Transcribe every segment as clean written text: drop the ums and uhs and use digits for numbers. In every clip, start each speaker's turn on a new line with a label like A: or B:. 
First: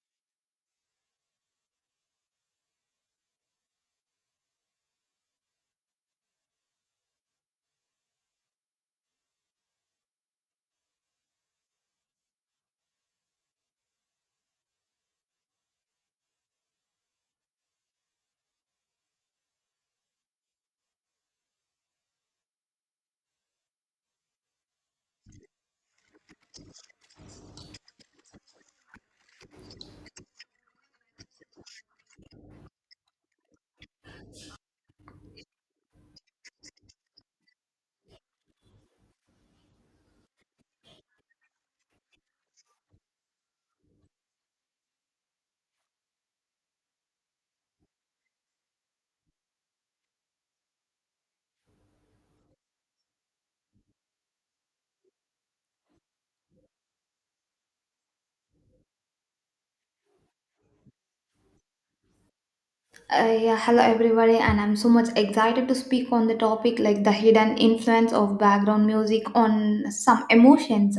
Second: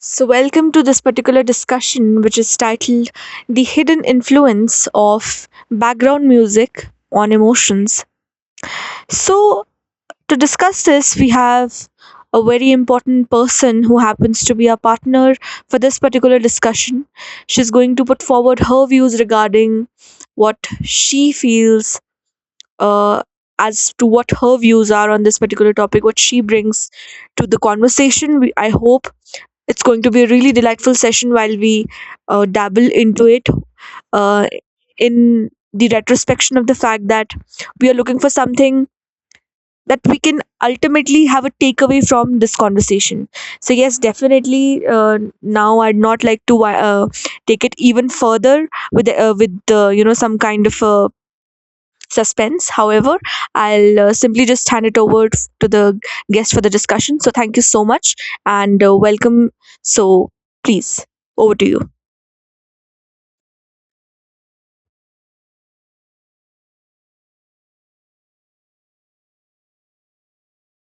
A: So, welcome to this particular discussion, which is titled The Hidden Influence of Background Music on Emotions. So, to discuss this, we have a very important person who happens to be our partner for this particular discussion. She's going to put forward her views regarding what she feels uh, as to what her views are on this particular topic, what she brings to the conversation. I hope it's going to be a really delightful session while we dabble into it uh, in the retrospection of the fact that we are looking for something that we can ultimately have a takeaway from this conversation. So, yes, definitely. Now, I'd not like to take it even further with some kind of suspense. However, I'll simply just hand it over to the guest for the discussion. So thank you so much and welcome. So please, over to you.
B: Yeah, Hello everybody, and I'm so much excited to speak on the topic like the hidden influence of background music on some emotions.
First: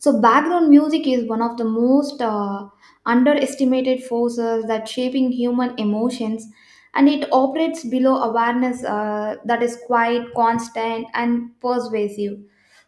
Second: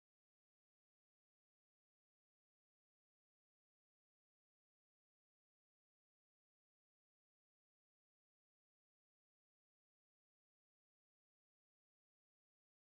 B: So background music is one of the most underestimated forces that shaping human emotions, and it operates below awareness that is quite constant and persuasive.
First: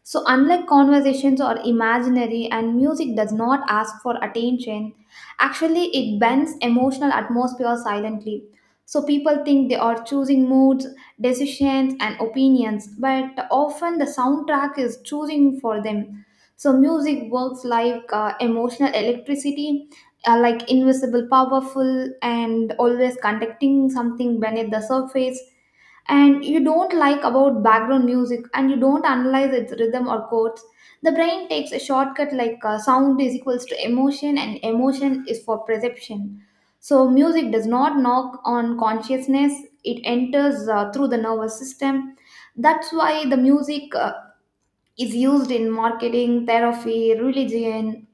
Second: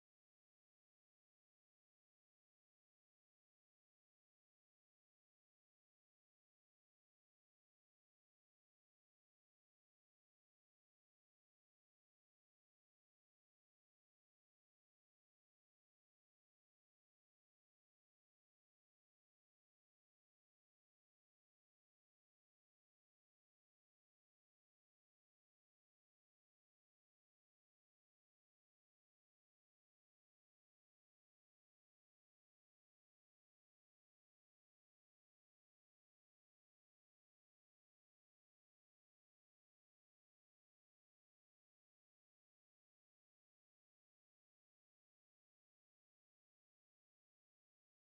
B: So unlike conversations are imaginary, and music does not ask for attention. Actually, it bends emotional atmosphere silently. So people think they are choosing moods, decisions, and opinions, but often the soundtrack is choosing for them. So music works like emotional electricity, like invisible, powerful, and always conducting something beneath the surface. And you don't like about background music, and you don't analyze its rhythm or chords. The brain takes a shortcut like sound is equals to emotion, and emotion is for perception. So music does not knock on consciousness; it enters through the nervous system. That's why the music is used in marketing, therapy, religion,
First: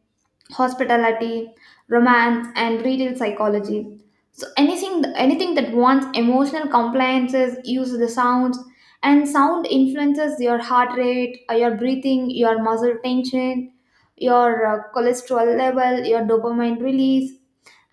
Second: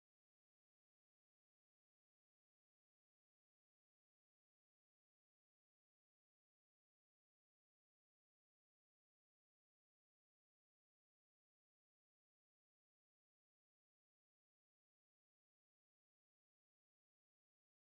B: hospitality, romance, and retail psychology. So anything that wants emotional compliances uses the sounds, and sound influences your heart rate, your breathing, your muscle tension, your cholesterol level, your dopamine release,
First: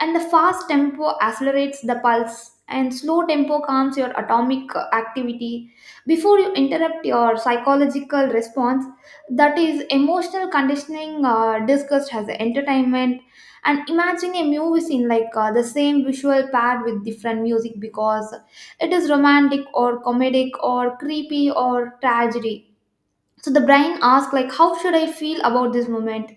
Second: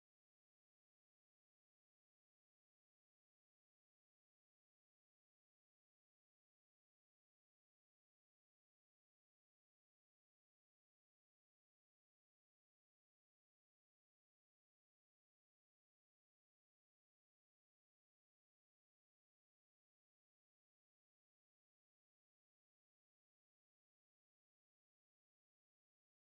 B: and the fast tempo accelerates the pulse and slow tempo calms your atomic activity before you interrupt your psychological response. That is emotional conditioning discussed as entertainment. And imagine a movie scene like the same visual paired with different music because it is romantic or comedic or creepy or tragedy. So the brain asks like how should I feel about this moment,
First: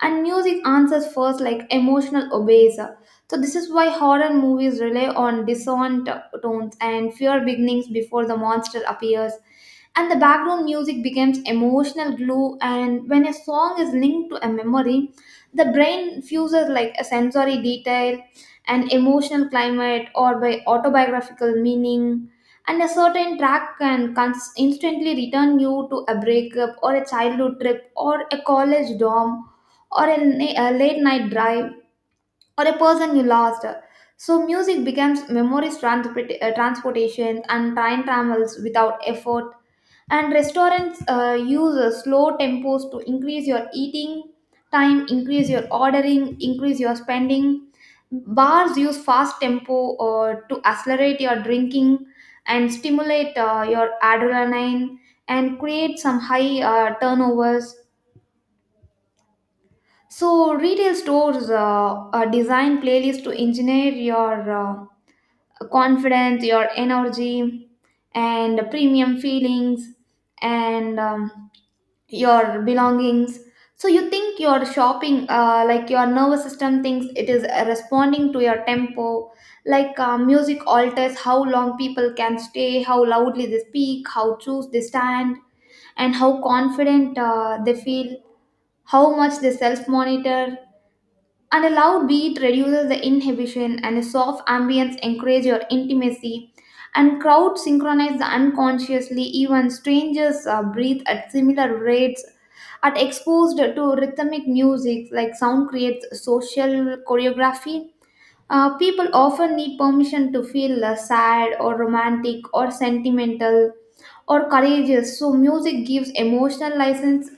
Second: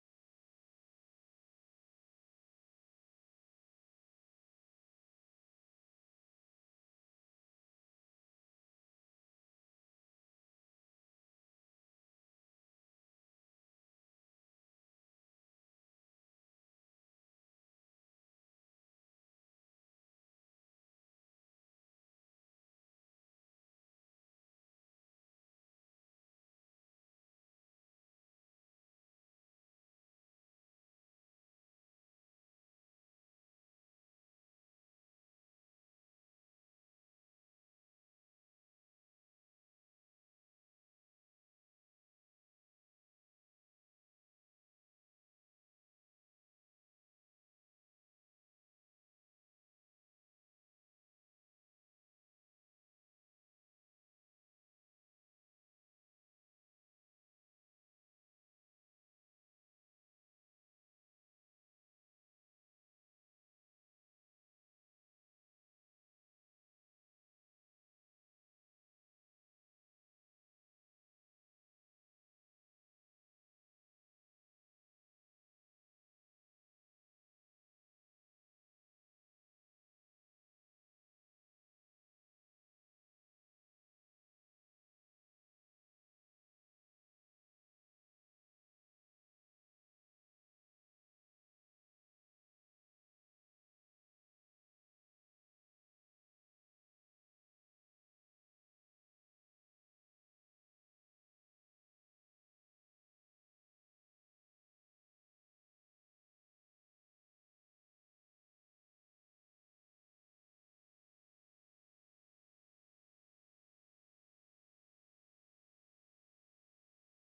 B: and music answers first like emotional obeys. So this is why horror movies rely on dissonant tones and fear beginnings before the monster appears, and the background music becomes emotional glue. And when a song is linked to a memory, the brain fuses like a sensory detail, an emotional climate, or by autobiographical meaning. And a certain track can instantly return you to a breakup or a childhood trip or a college dorm or a, a late night drive or a person you lost. So music becomes memories transportation and time travels without effort. And restaurants use slow tempos to increase your eating time, increase your ordering, increase your spending. Bars use fast tempo to accelerate your drinking and stimulate your adrenaline and create some high turnovers. So retail stores design playlists to engineer your confidence, your energy, and premium feelings, and your belongings. So you think your shopping, like your nervous system thinks it is responding to your tempo. Like music alters how long people can stay, how loudly they speak, how choose they stand, and how confident they feel, how much they self monitor, and a loud beat reduces the inhibition, and a soft ambience encourages your intimacy. And crowds synchronize the unconsciously, even strangers breathe at similar rates. At exposed to rhythmic music, like sound creates social choreography. People often need permission to feel sad or romantic or sentimental or courageous. So music gives emotional license,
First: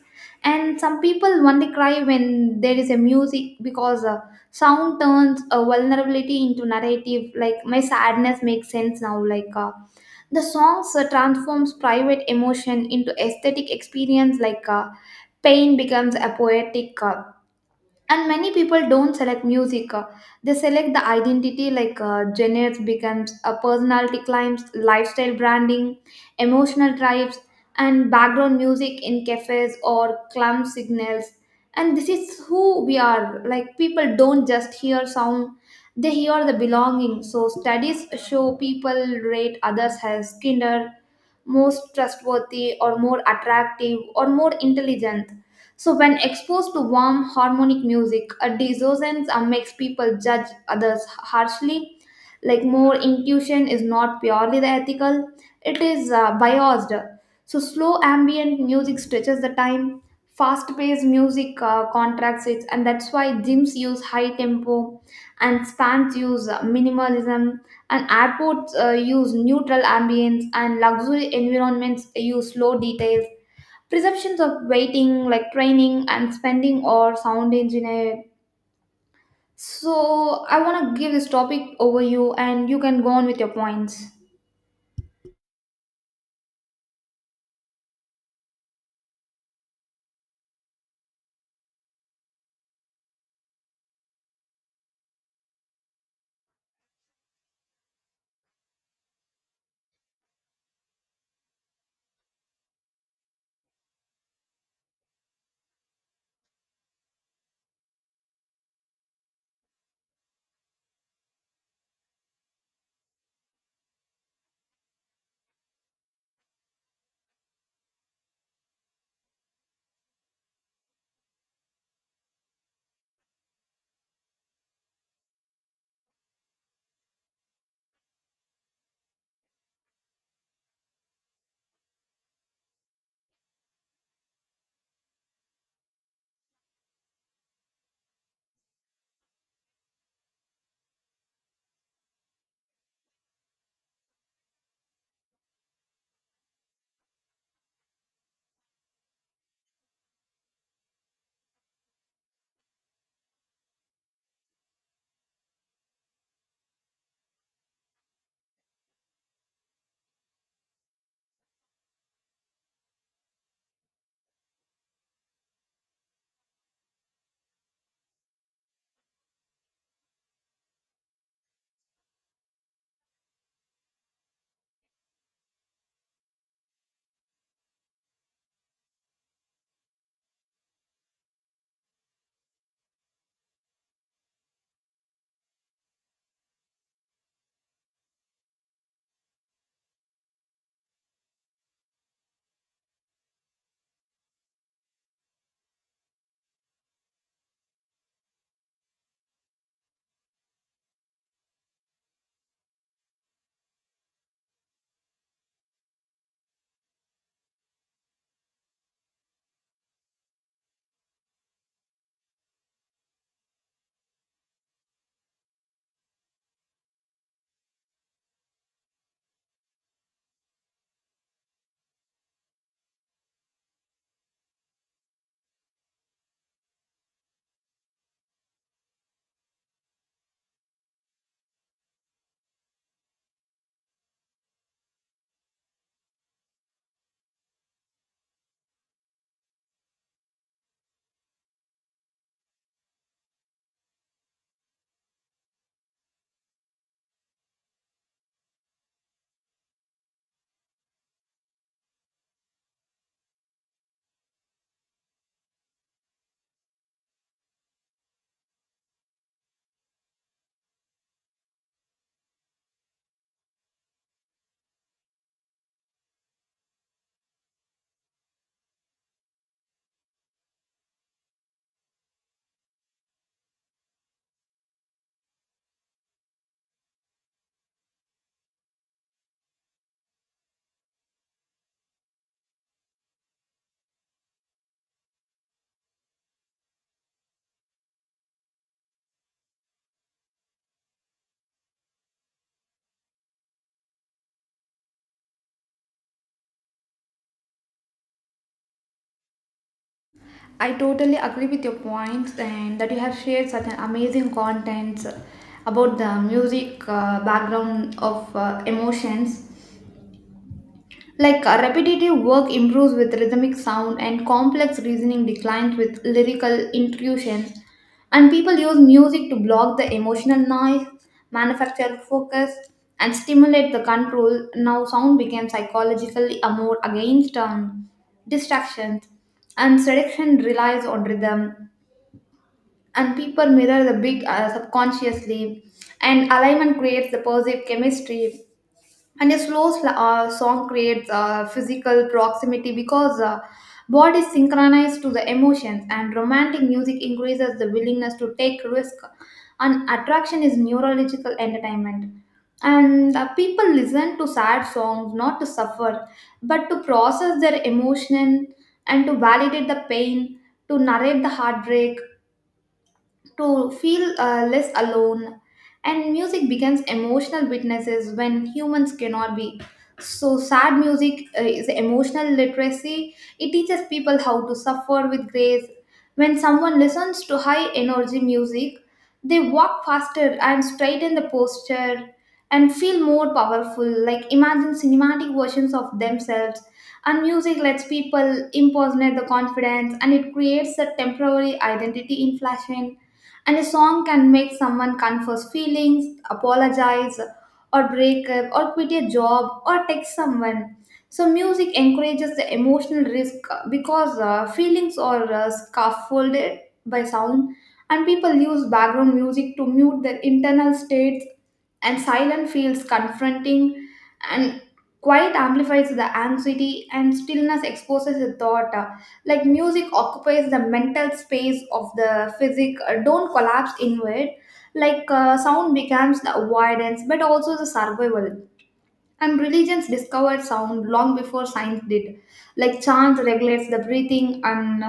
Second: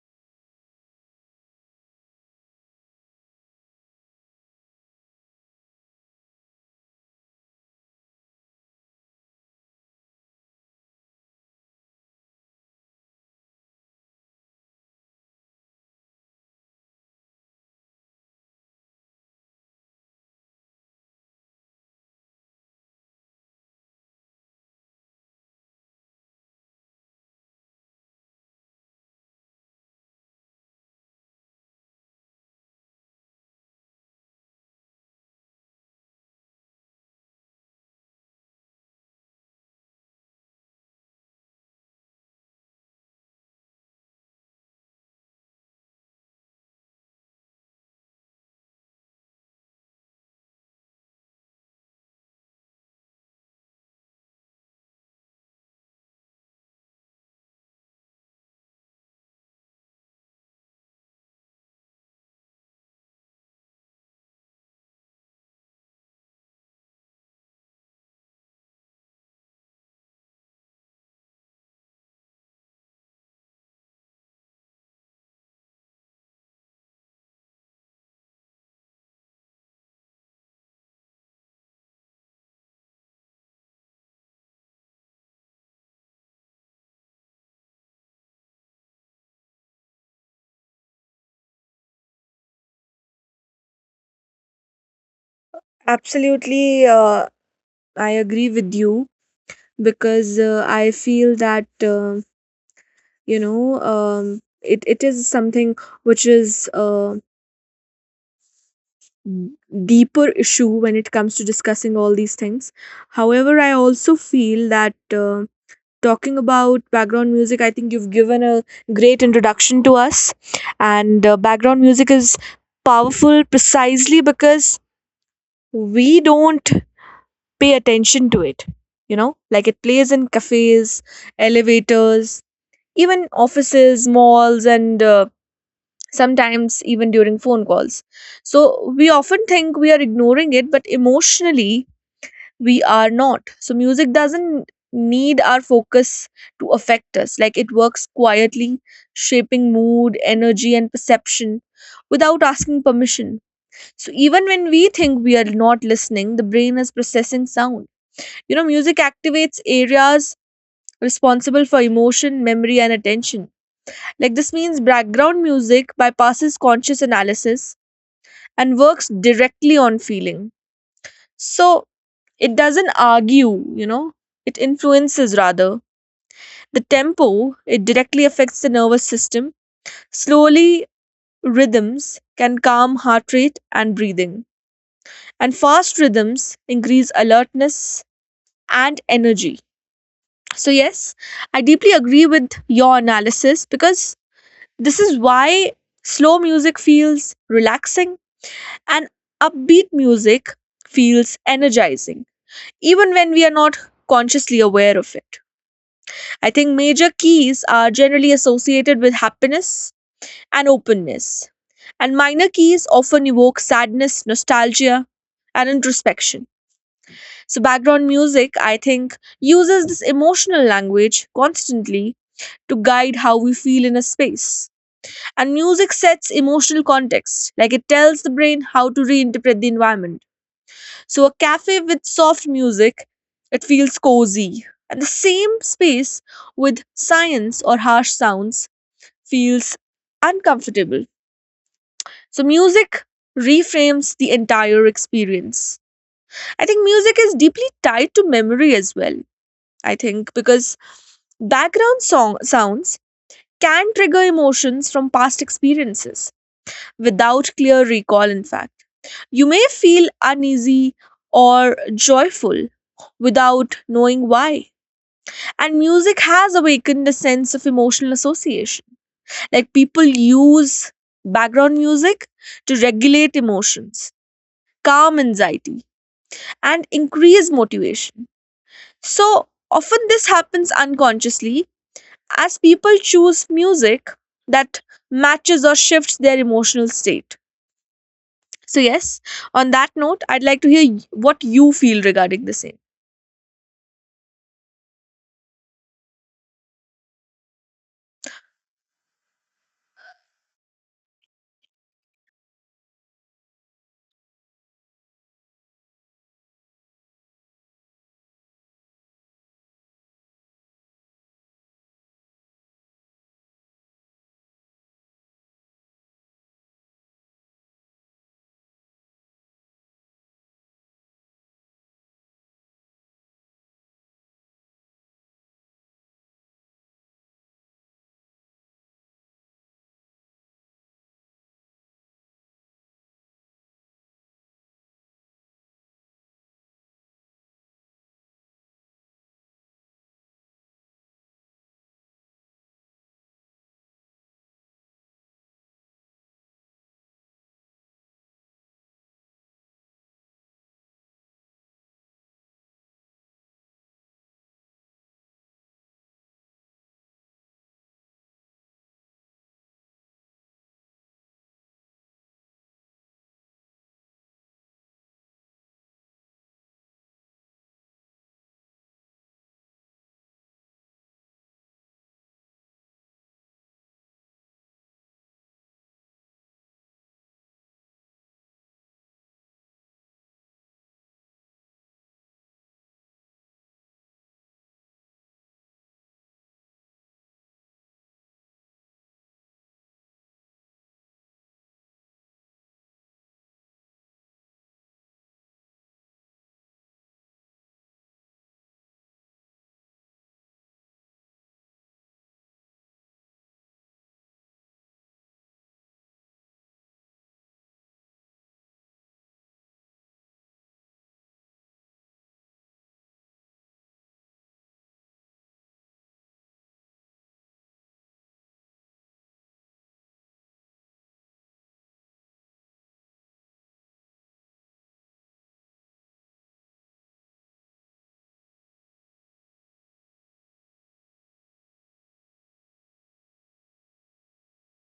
B: and some people only cry when there is a music because sound turns a vulnerability into narrative. Like my sadness makes sense now. Like the songs transforms private emotion into aesthetic experience. Like pain becomes a poetic. And many people don't select music, they select the identity like genres becomes a personality climbs lifestyle branding emotional tribes. And background music in cafes or club signals, and this is who we are. Like people don't just hear sound, they hear the belonging. So studies show people rate others as kinder, most trustworthy or more attractive or more intelligent. So, when exposed to warm, harmonic music, a dissonance makes people judge others harshly. Like, more intuition is not purely the ethical, it is biased. So, slow ambient music stretches the time, fast paced music contracts it, and that's why gyms use high tempo, and spans use minimalism, and airports use neutral ambience, and luxury environments use slow details. Perceptions of waiting, like training and spending or sound engineer. So I want to give this topic over you and you can go on with your points.
A: Absolutely, I agree with you because I feel that it is something which is m- deeper issue when it comes to discussing all these things. However, I also feel that um talking about background music, I think you've given a great introduction to us. And background music is powerful precisely because we don't pay attention to it. You know, like it plays in cafes, elevators, even offices, malls, and sometimes even during phone calls. So we often think we are ignoring it, but emotionally, we are not. So music doesn't need our focus to affect us. Like it works quietly, shaping mood, energy, and perception without asking permission. So even when we think we are not listening, the brain is processing sound. You know, music activates areas responsible for emotion, memory, and attention. Like this means background music bypasses conscious analysis and works directly on feeling. So it doesn't argue, you know, it influences rather. The tempo, it directly affects the nervous system. Slowly rhythms can calm heart rate and breathing, and fast rhythms increase alertness and energy. So, yes, I deeply agree with your analysis because this is why slow music feels relaxing and upbeat music feels energizing, even when we are not consciously aware of it. I think major keys are generally associated with happiness and openness, and minor keys often evoke sadness, nostalgia, and introspection. So, background music, I think, uses this emotional language constantly to guide how we feel in a space. And music sets emotional context, like it tells the brain how to reinterpret the environment. So, a cafe with soft music, it feels cozy. And the same space with science or harsh sounds feels uncomfortable. So, music reframes the entire experience. I think music is deeply tied to memory as well. I think because background song sounds can trigger emotions from past experiences without clear recall. In fact, you may feel uneasy or joyful without knowing why, and music has awakened a sense of emotional association. Like people use background music to regulate emotions, calm anxiety, and increase motivation. So often this happens unconsciously, as people choose music that matches or shifts their emotional state. So, yes, on that note, I'd like to hear what you feel regarding the same.
B: I totally agree with your points and that you have shared such an amazing content about the music background of emotions. Like repetitive work improves with rhythmic sound and complex reasoning declines with lyrical intuitions. And people use music to block the emotional noise, manufacture focus, and stimulate the control. Now, sound became psychologically a more against distractions, and seduction relies on rhythm. And people mirror the big subconsciously, and alignment creates the positive chemistry, and a slow song creates physical proximity because body synchronized to the emotions, and romantic music increases the willingness to take risk, and attraction is neurological entertainment. And people listen to sad songs not to suffer but to process their emotion and to validate the pain, to narrate the heartbreak, to feel less alone. And music becomes emotional witnesses when humans cannot be. So, sad music is emotional literacy. It teaches people how to suffer with grace. When someone listens to high energy music, they walk faster and straighten the posture and feel more powerful. Like, imagine cinematic versions of themselves, and music lets people impersonate the confidence, and it creates a temporary identity in fashion. And a song can make someone confess feelings, apologize, or break up, or quit a job, or text someone. So, music encourages the emotional risk because feelings are scaffolded by sound, and people use background music to mute their internal states, and silence feels confronting, and quiet amplifies the anxiety, and stillness exposes the thought. Like music occupies the mental space of the physic don't collapse inward. Like sound becomes the avoidance but also the survival. And religions discovered sound long before science did. Like chant regulates the breathing, and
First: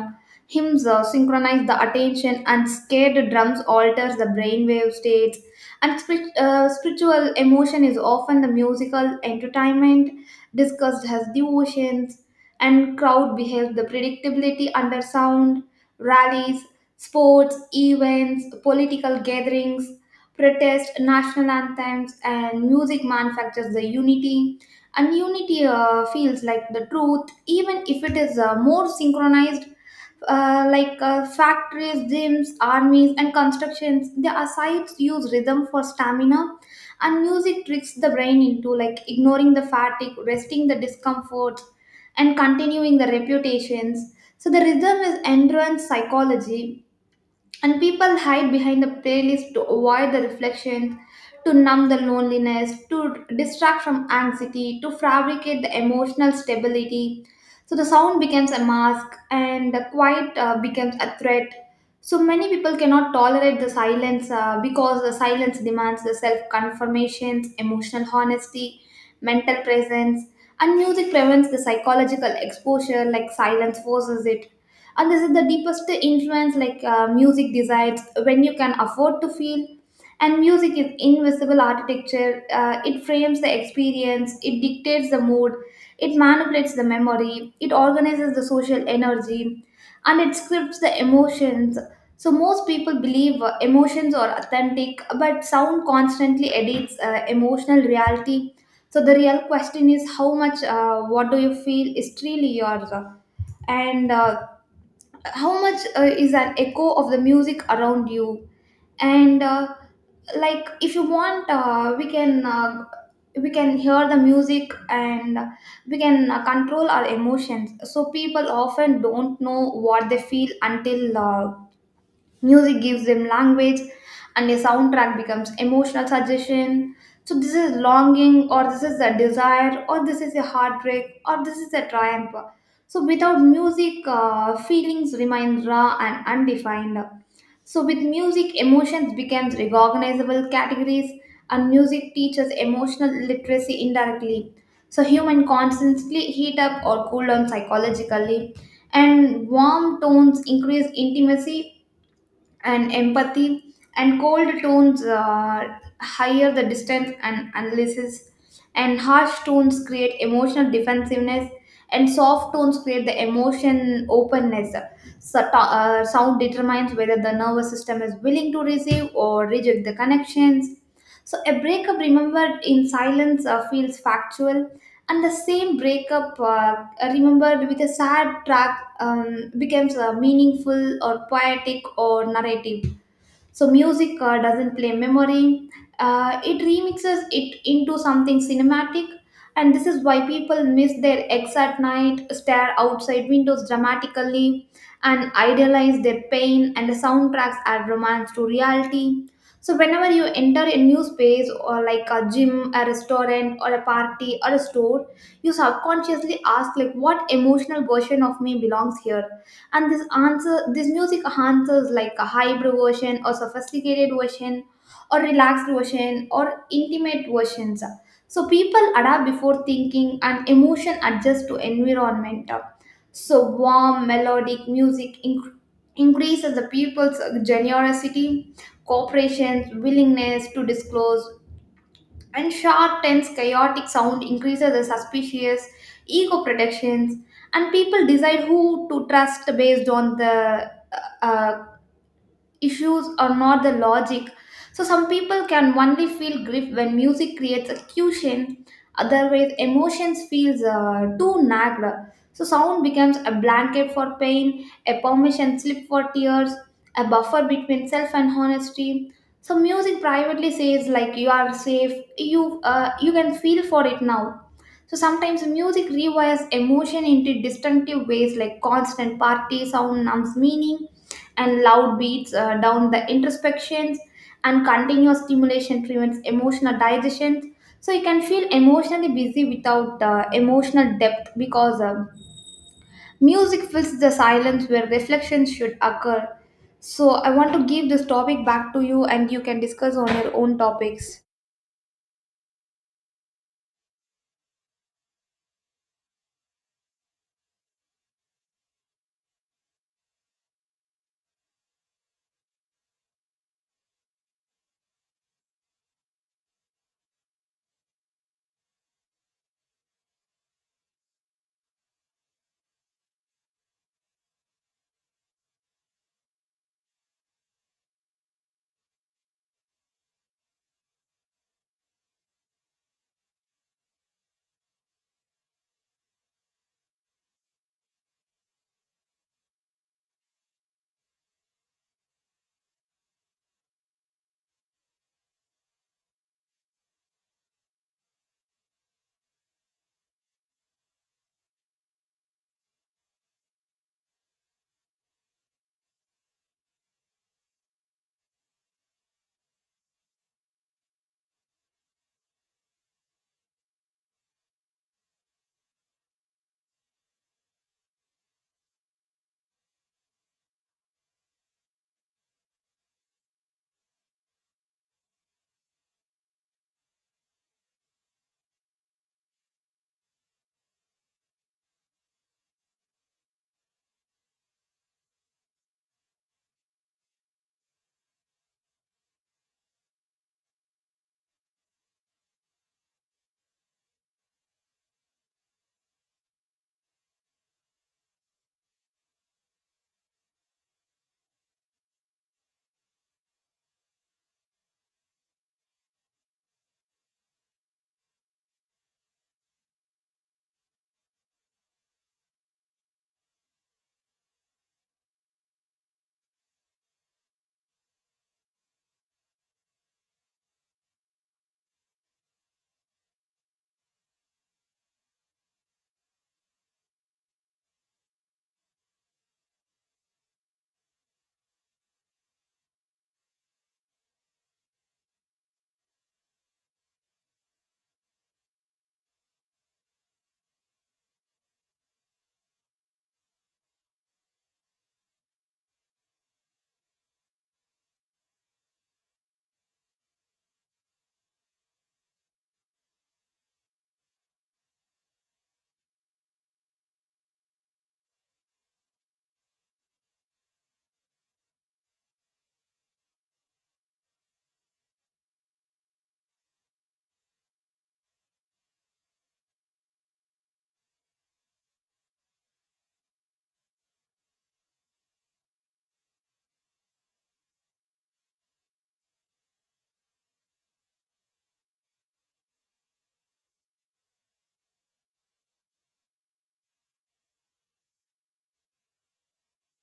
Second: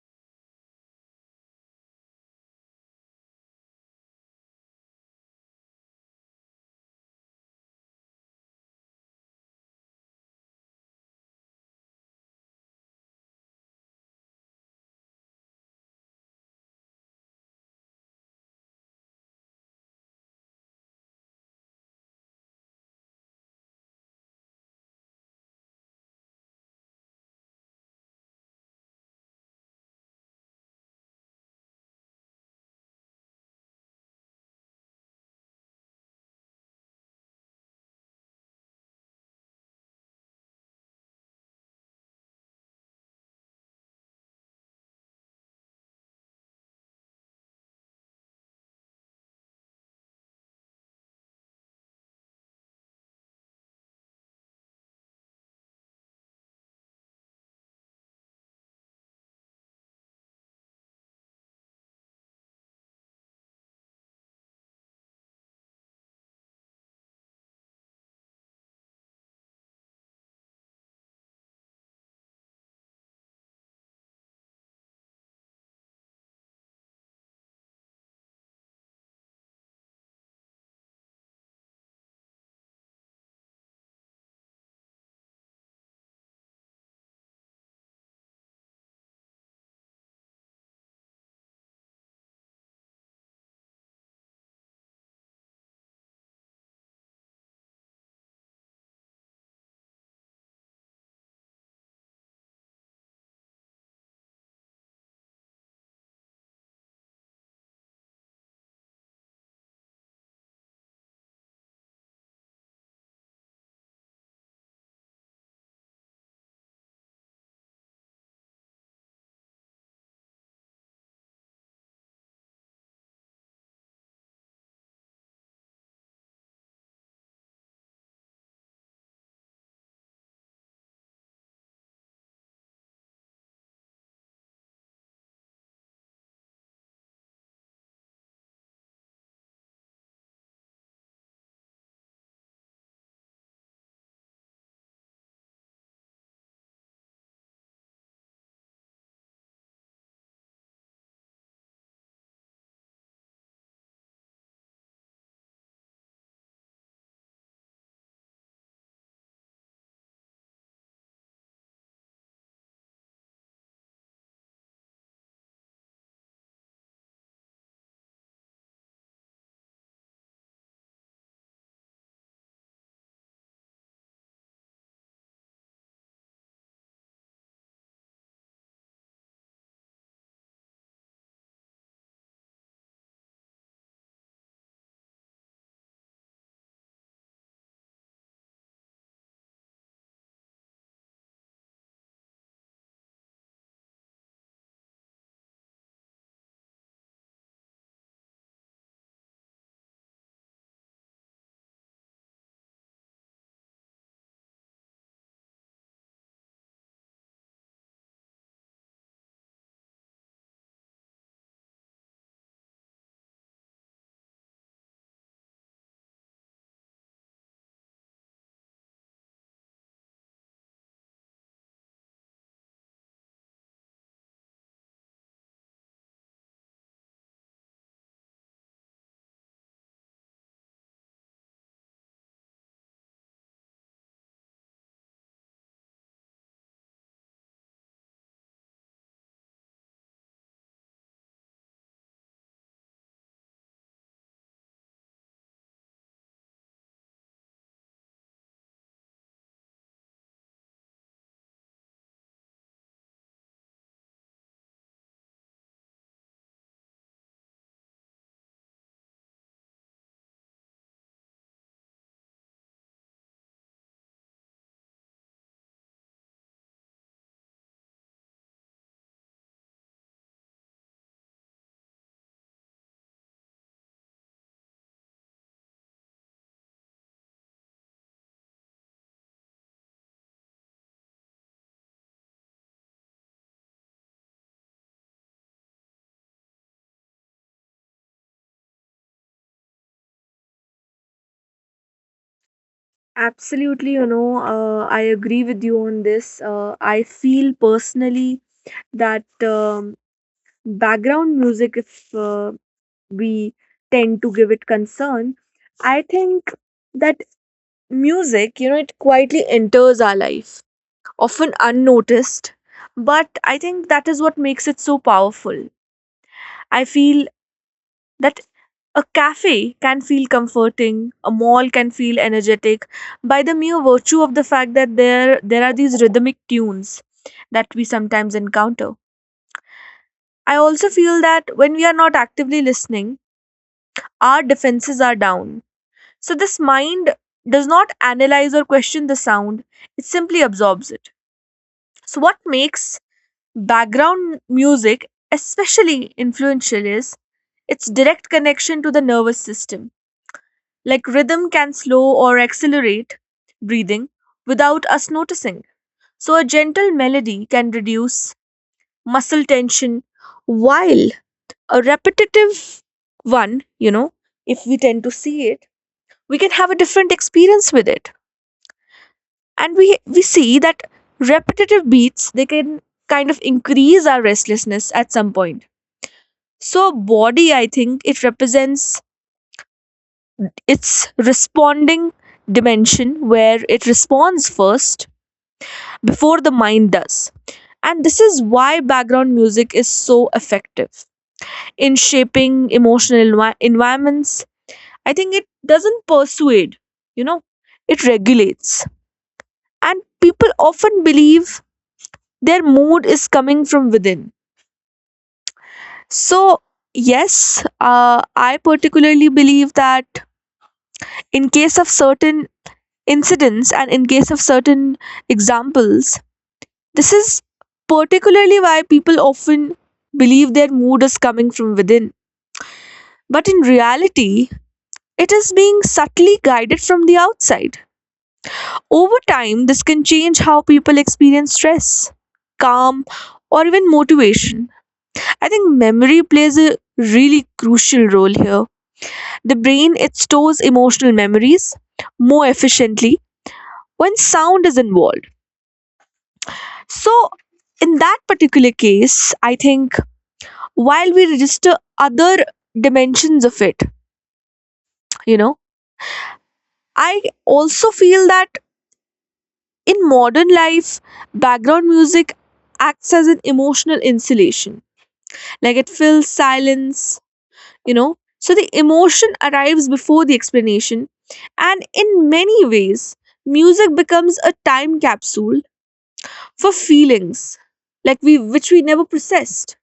B: hymns synchronize the attention, and scared drums alters the brainwave states. And spiritual emotion is often the musical entertainment discussed as devotions, and crowd behaves the predictability under sound, rallies, sports, events, political gatherings, protest, national anthems, and music manufactures the unity. And unity feels like the truth, even if it is more synchronized. Like factories, gyms, armies, and constructions, their sites use rhythm for stamina, and music tricks the brain into like ignoring the fatigue, resting the discomfort, and continuing the reputations. So the rhythm is endurance psychology, and people hide behind the playlist to avoid the reflections, to numb the loneliness, to distract from anxiety, to fabricate the emotional stability. So the sound becomes a mask, and the quiet becomes a threat. So many people cannot tolerate the silence because the silence demands the self confirmations, emotional honesty, mental presence, and music prevents the psychological exposure like silence forces it. And this is the deepest influence. Like music decides when you can afford to feel, and music is invisible architecture. It frames the experience, it dictates the mood, it manipulates the memory, it organizes the social energy, and it scripts the emotions. So most people believe emotions are authentic, but sound constantly edits emotional reality. So the real question is how much what do you feel is truly yours, and how much is an echo of the music around you. And like if you want, we can, we can hear the music, and we can control our emotions. So people often don't know what they feel until music gives them language, and a soundtrack becomes emotional suggestion. So this is longing, or this is a desire, or this is a heartbreak, or this is a triumph. So without music, feelings remain raw and undefined. So with music, emotions become recognizable categories, and music teaches emotional literacy indirectly. So human constantly heat up or cool down psychologically, and warm tones increase intimacy and empathy, and cold tones higher the distance and analysis, and harsh tones create emotional defensiveness, and soft tones create the emotion openness. So, sound determines whether the nervous system is willing to receive or reject the connections. So a breakup remembered in silence feels factual, and the same breakup remembered with a sad track becomes meaningful or poetic or narrative. So music doesn't play memory, it remixes it into something cinematic. And this is why people miss their ex at night, stare outside windows dramatically, and idealize their pain. And the soundtracks add romance to reality. So, whenever you enter a new space, or like a gym, a restaurant, or a party, or a store, you subconsciously ask, like, what emotional version of me belongs here? And this music answers like a hybrid version or sophisticated version or relaxed version or intimate versions. So people adapt before thinking, and emotion adjust to environment. So warm melodic music increases the people's generosity, cooperation, willingness to disclose. And sharp tense chaotic sound increases the suspicious ego protections, and people decide who to trust based on the uh, uh, issues or not the logic. So some people can only feel grief when music creates a cushion, otherwise emotions feels too nagged. So sound becomes a blanket for pain, a permission slip for tears, a buffer between self and honesty. So music privately says like you are safe, you you can feel for it now. So sometimes music rewires emotion into distinctive ways, like constant party sound numbs meaning, and loud beats down the introspections, and continuous stimulation prevents emotional digestion. So you can feel emotionally busy without emotional depth because music fills the silence where reflection should occur. So I want to give this topic back to you and you can discuss on your own topics.
A: Absolutely, you know, I agree with you on this. I feel personally that um, background music, if we tend to give it concern, I think that music, you know, it quietly enters our life, often unnoticed, but I think that is what makes it so powerful. I feel that a cafe can feel comforting, a mall can feel energetic, by the mere virtue of the fact that there are these rhythmic tunes that we sometimes encounter. I also feel that when we are not actively listening, our defenses are down. So this mind does not analyze or question the sound, it simply absorbs it. So, what makes background music especially influential is its direct connection to the nervous system. Like rhythm can slow or accelerate breathing without us noticing. So, a gentle melody can reduce muscle tension, while a repetitive one, you know, if we tend to see it, we can have a different experience with it. And we see that repetitive beats, they can kind of increase our restlessness at some point. So body, I think, it represents its responding dimension, where it responds first before the mind does. And this is why background music is so effective in shaping emotional environments. I think it doesn't persuade, you know, it regulates. And people often believe their mood is coming from within. So, yes, I particularly believe that in case of certain incidents and in case of certain examples, this is particularly why people often believe their mood is coming from within. But in reality, it is being subtly guided from the outside. Over time, this can change how people experience stress, calm, or even motivation. I think memory plays a really crucial role here. The brain, it stores emotional memories more efficiently when sound is involved. So in that particular case, I think, while we register other dimensions of it, you know, I also feel that in modern life, background music acts as an emotional insulation. Like it fills silence, you know. So the emotion arrives before the explanation. And in many ways, music becomes a time capsule for feelings we which we never processed.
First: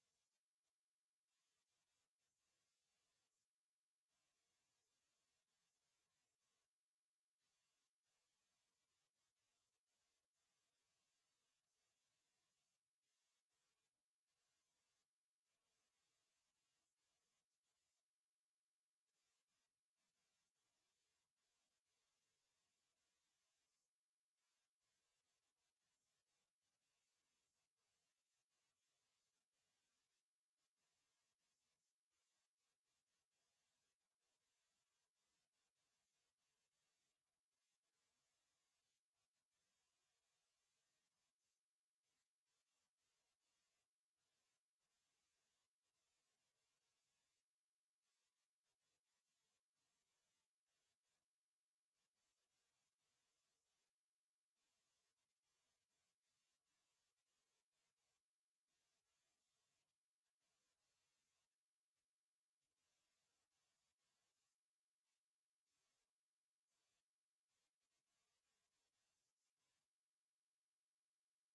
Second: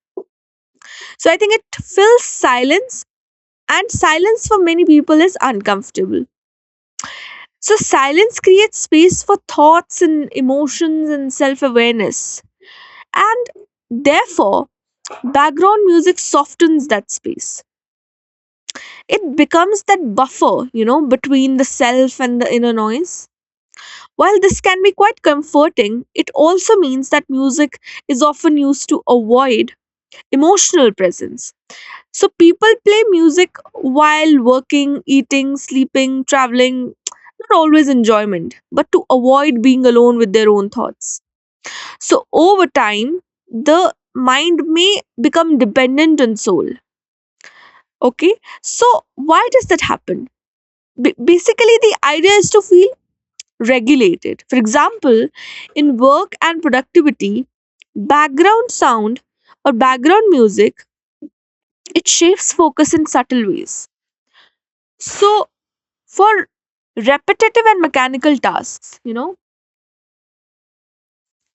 A: So I think it fills silence, and silence for many people is uncomfortable. So silence creates space for thoughts and emotions and self-awareness. And therefore background music softens that space. It becomes that buffer, you know, between the self and the inner noise. While this can be quite comforting, it also means that music is often used to avoid emotional presence. So people play music while working, eating, sleeping, traveling. Not always enjoyment, but to avoid being alone with their own thoughts. So over time, the mind may become dependent on soul. Okay, so why does that happen? Basically, the idea is to feel regulated. For example, in work and productivity, background sound or background music, it shapes focus in subtle ways. So for repetitive and mechanical tasks, you know,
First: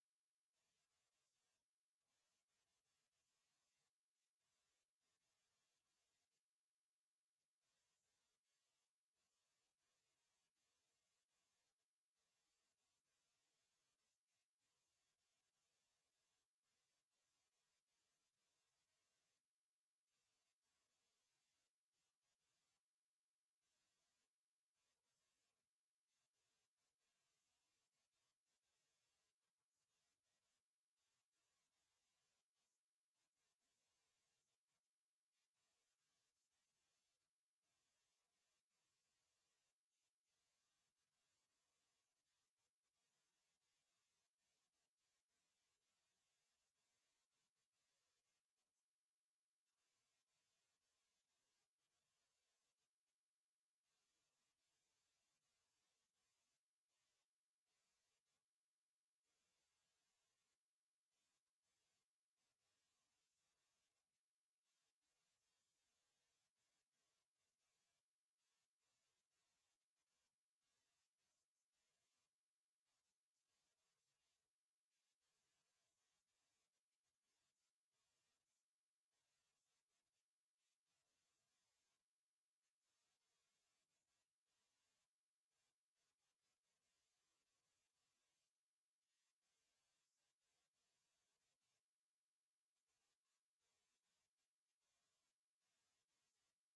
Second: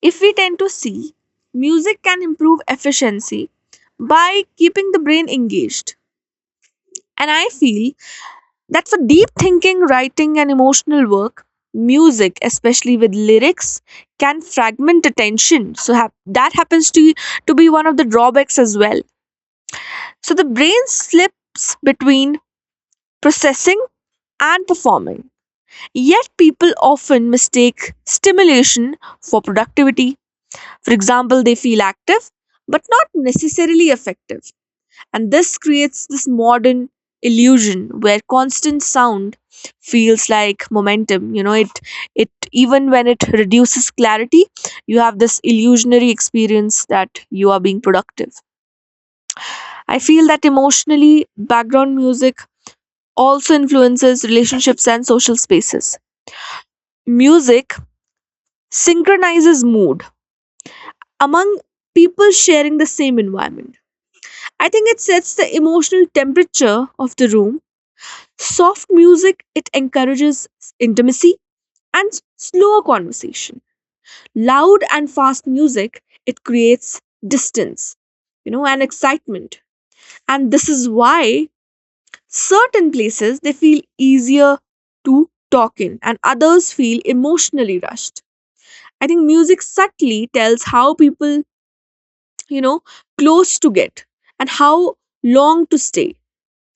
A: if we tend to see, music can improve efficiency by keeping the brain engaged. And I feel that for deep thinking, writing and emotional work, music especially with lyrics can fragment attention. So that happens to be one of the drawbacks as well. So the brain slips between processing and performing. Yet people often mistake stimulation for productivity. For example, they feel active but not necessarily effective. And this creates this modern illusion where constant sound feels like momentum. You know, it, even when it reduces clarity, you have this illusionary experience that you are being productive. I feel that emotionally background music also influences relationships and social spaces. Music synchronizes mood among people sharing the same environment. I think it sets the emotional temperature of the room. Soft music, it encourages intimacy and slower conversation. Loud and fast music, it creates distance, you know, and excitement. And this is why certain places, they feel easier to talk in, and others feel emotionally rushed. I think music subtly tells how people, you know, close to get, and how long to stay,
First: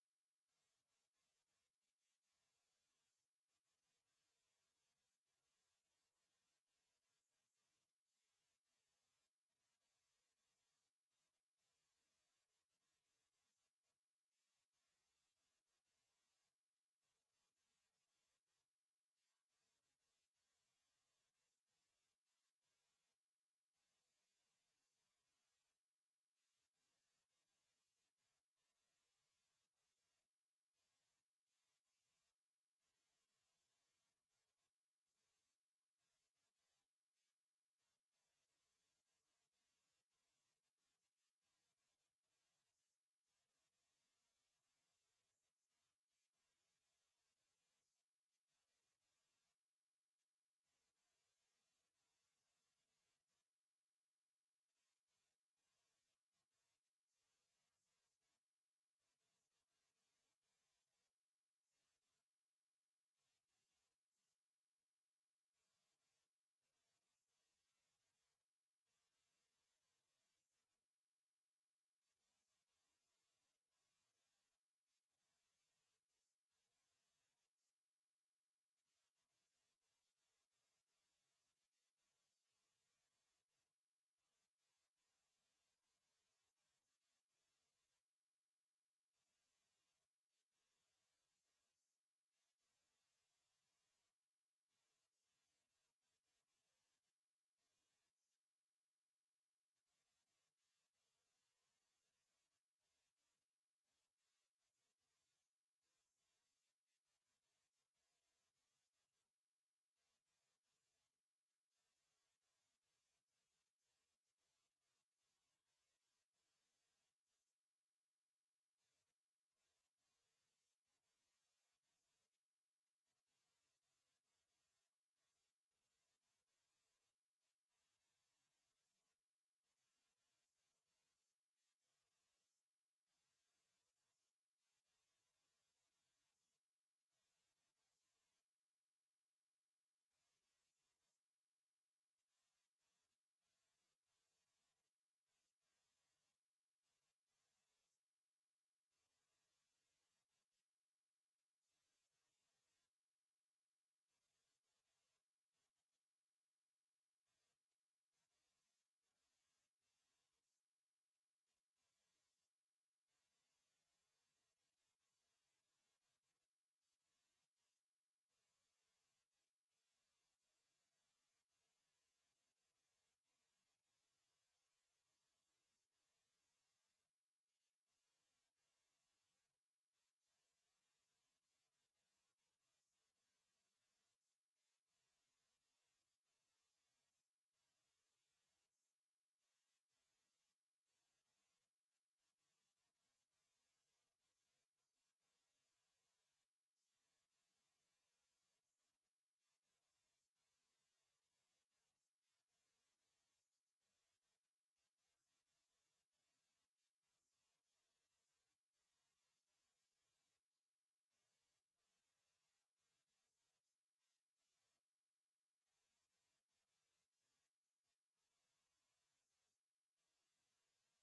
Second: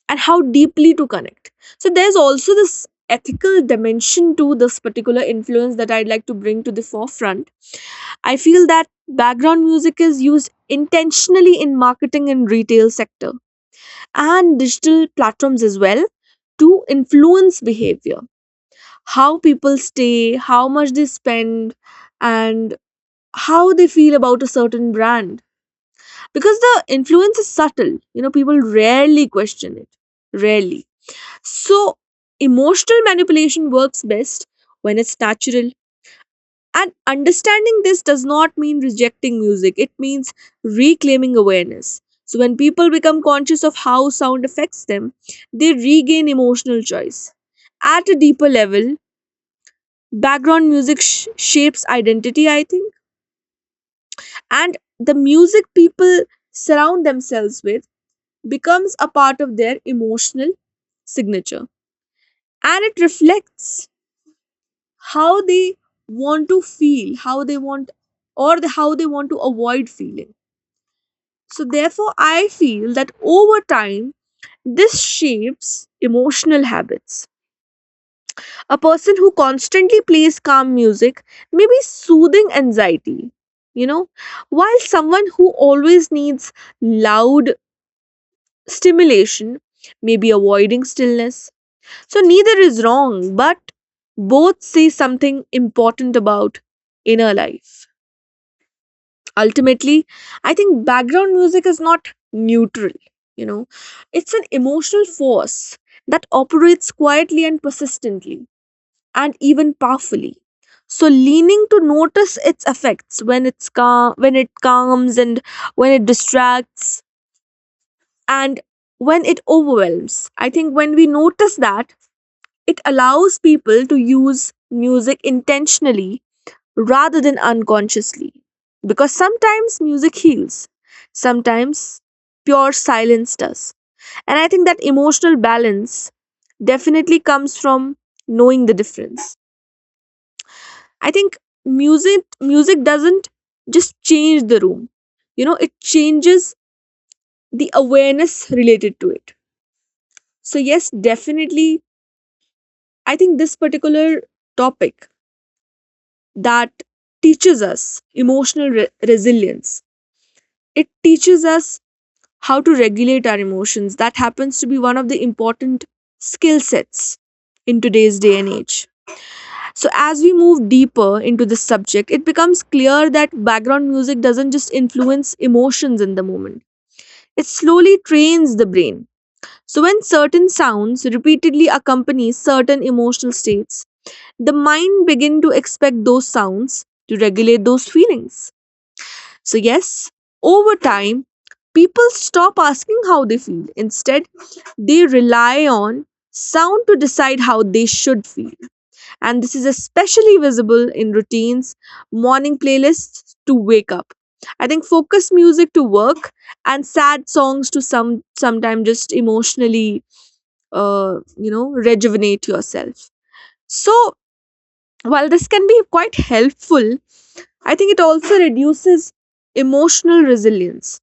A: and how deeply to connect. So there's also this ethical dimension to this particular influence that I'd like to bring to the forefront. I feel that background music is used intentionally in marketing and retail sector and digital platforms as well to influence behavior, how people stay, how much they spend, and how they feel about a certain brand. Because the influence is subtle, you know, people rarely question it, rarely. So emotional manipulation works best when it's natural. And understanding this does not mean rejecting music, it means reclaiming awareness. So when people become conscious of how sound affects them, they regain emotional choice. At a deeper level, background music shapes identity, I think. And the music people surround themselves with becomes a part of their emotional signature. And it reflects how they want to feel, how they want, or how they want to avoid feeling. So therefore I feel that over time this shapes emotional habits. A person who constantly plays calm music may be soothing anxiety, you know, while someone who always needs loud stimulation may be avoiding stillness. So neither is wrong, but both say something important about inner life. Ultimately, I think background music is not neutral, you know, it's an emotional force that operates quietly and persistently and even powerfully. So leaning to notice its effects, when it's calm, when it calms, and when it distracts, and when it overwhelms. I think when we notice that, it allows people to use music intentionally rather than unconsciously. Because sometimes music heals, sometimes pure silence does. And I think that emotional balance definitely comes from knowing the difference. I think music doesn't just change the room. You know, it changes the awareness related to it. So yes, definitely, I think this particular topic that teaches us emotional resilience. It teaches us how to regulate our emotions. That happens to be one of the important skill sets in today's day and age. So, as we move deeper into this subject, it becomes clear that background music doesn't just influence emotions in the moment, it slowly trains the brain. So, when certain sounds repeatedly accompany certain emotional states, the mind begins to expect those sounds to regulate those feelings. So, yes, over time, people stop asking how they feel. Instead, they rely on sound to decide how they should feel. And this is especially visible in routines, morning playlists to wake up. I think focus music to work and sad songs to sometimes just emotionally rejuvenate yourself. So while this can be quite helpful, I think it also reduces emotional resilience,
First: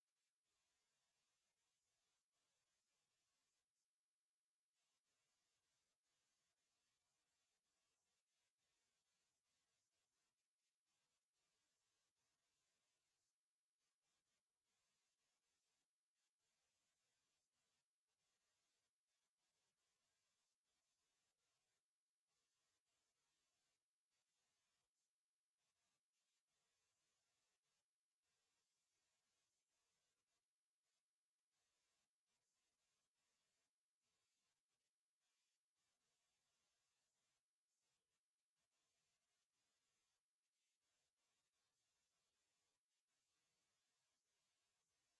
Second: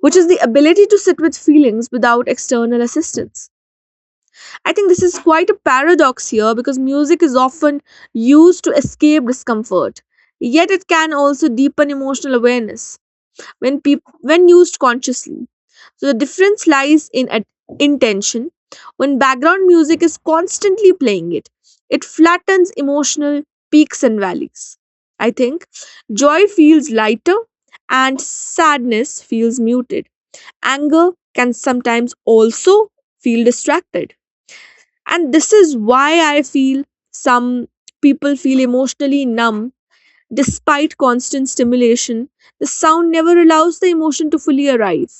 A: which is the ability to sit with feelings without external assistance. I think this is quite a paradox here because music is often used to escape discomfort. Yet it can also deepen emotional awareness when when used consciously. So the difference lies in intention. When background music is constantly playing it, it flattens emotional peaks and valleys. I think joy feels lighter and sadness feels muted, anger can sometimes also feel distracted. And this is why I feel some people feel emotionally numb despite constant stimulation. The sound never allows the emotion to fully arrive,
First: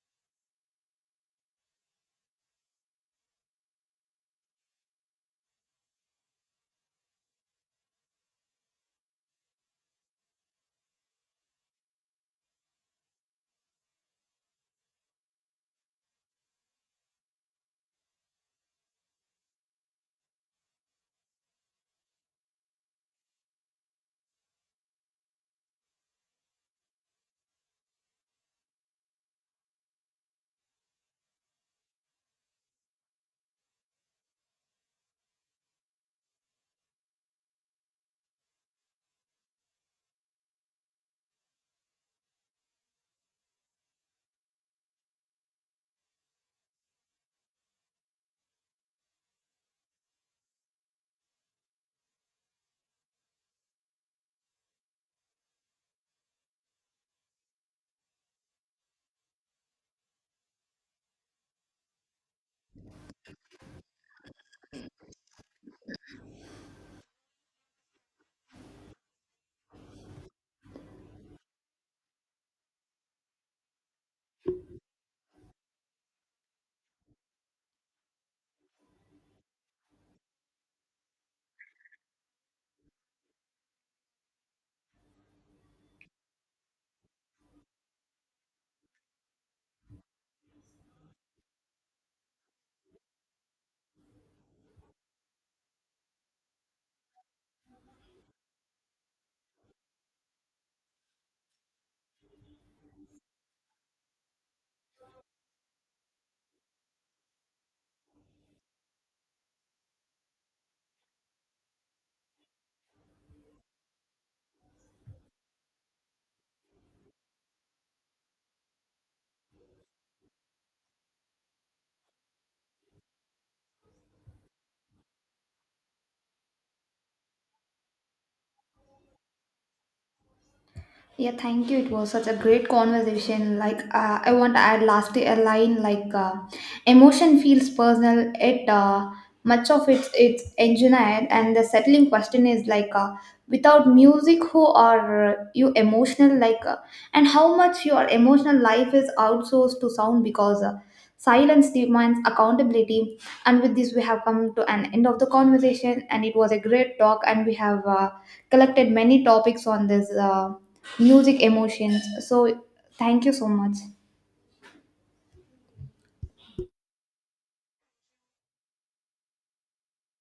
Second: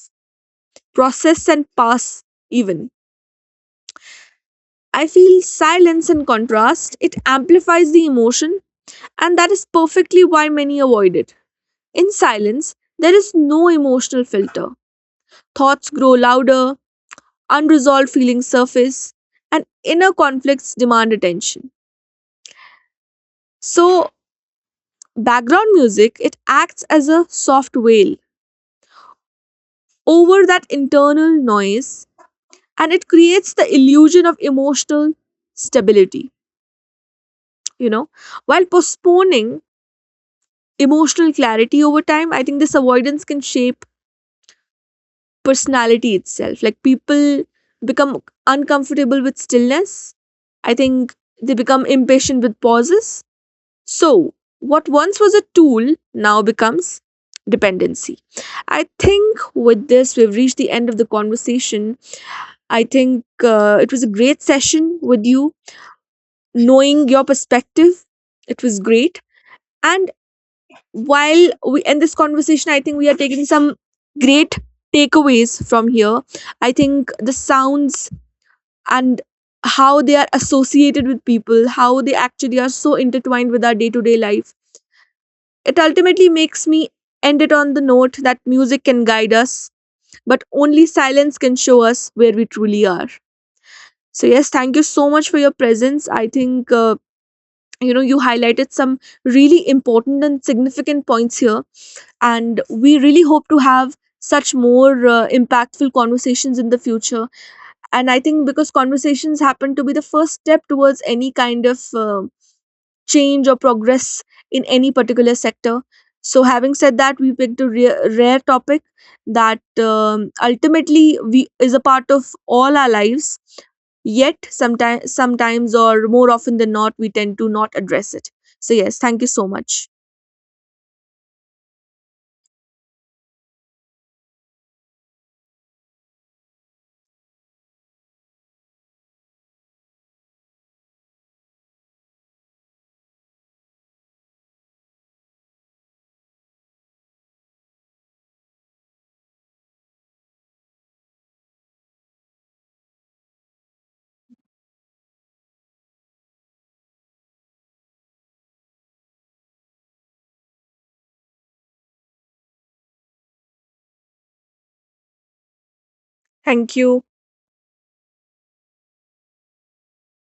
A: process, and pass even. I feel silence, in contrast, it amplifies the emotion, and that is perfectly why many avoid it. In silence, there is no emotional filter. Thoughts grow louder, unresolved feelings surface, and inner conflicts demand attention. So, background music, it acts as a soft veil over that internal noise, and it creates the illusion of emotional stability, you know, while postponing emotional clarity over time. I think this avoidance can shape personality itself. Like, people become uncomfortable with stillness. I think they become impatient with pauses. So, what once was a tool now becomes dependency. I think with this, we've reached the end of the conversation. I think it was a great session with you, knowing your perspective. It was great. And while we end this conversation, I think we are taking some great takeaways from here. I think the sounds and how they are associated with people, how they actually are so intertwined with our day to day life. It ultimately makes me end it on the note that music can guide us, but only silence can show us where we truly are. So, yes, thank you so much for your presence. I think, you highlighted some really important and significant points here. And we really hope to have such more impactful conversations in the future. And I think because conversations happen to be the first step towards any kind of. Change or progress in any particular sector. So, having said that, we picked a rare, rare topic that ultimately we is a part of all our lives. Yet, sometimes, or more often than not, we tend to not address it. So, yes, thank you so much.
B: Yeah, thank you. It was such a great conversation. Like, I want to add lastly a line like, emotion feels personal. It much of it's engineered, and the settling question is like, without music, who are you emotional? Like, and how much your emotional life is outsourced to sound because silence demands accountability. And with this, we have come to an end of the conversation, and it was a great talk. And we have collected many topics on this music emotions. So, thank you so much.
A: Thank you.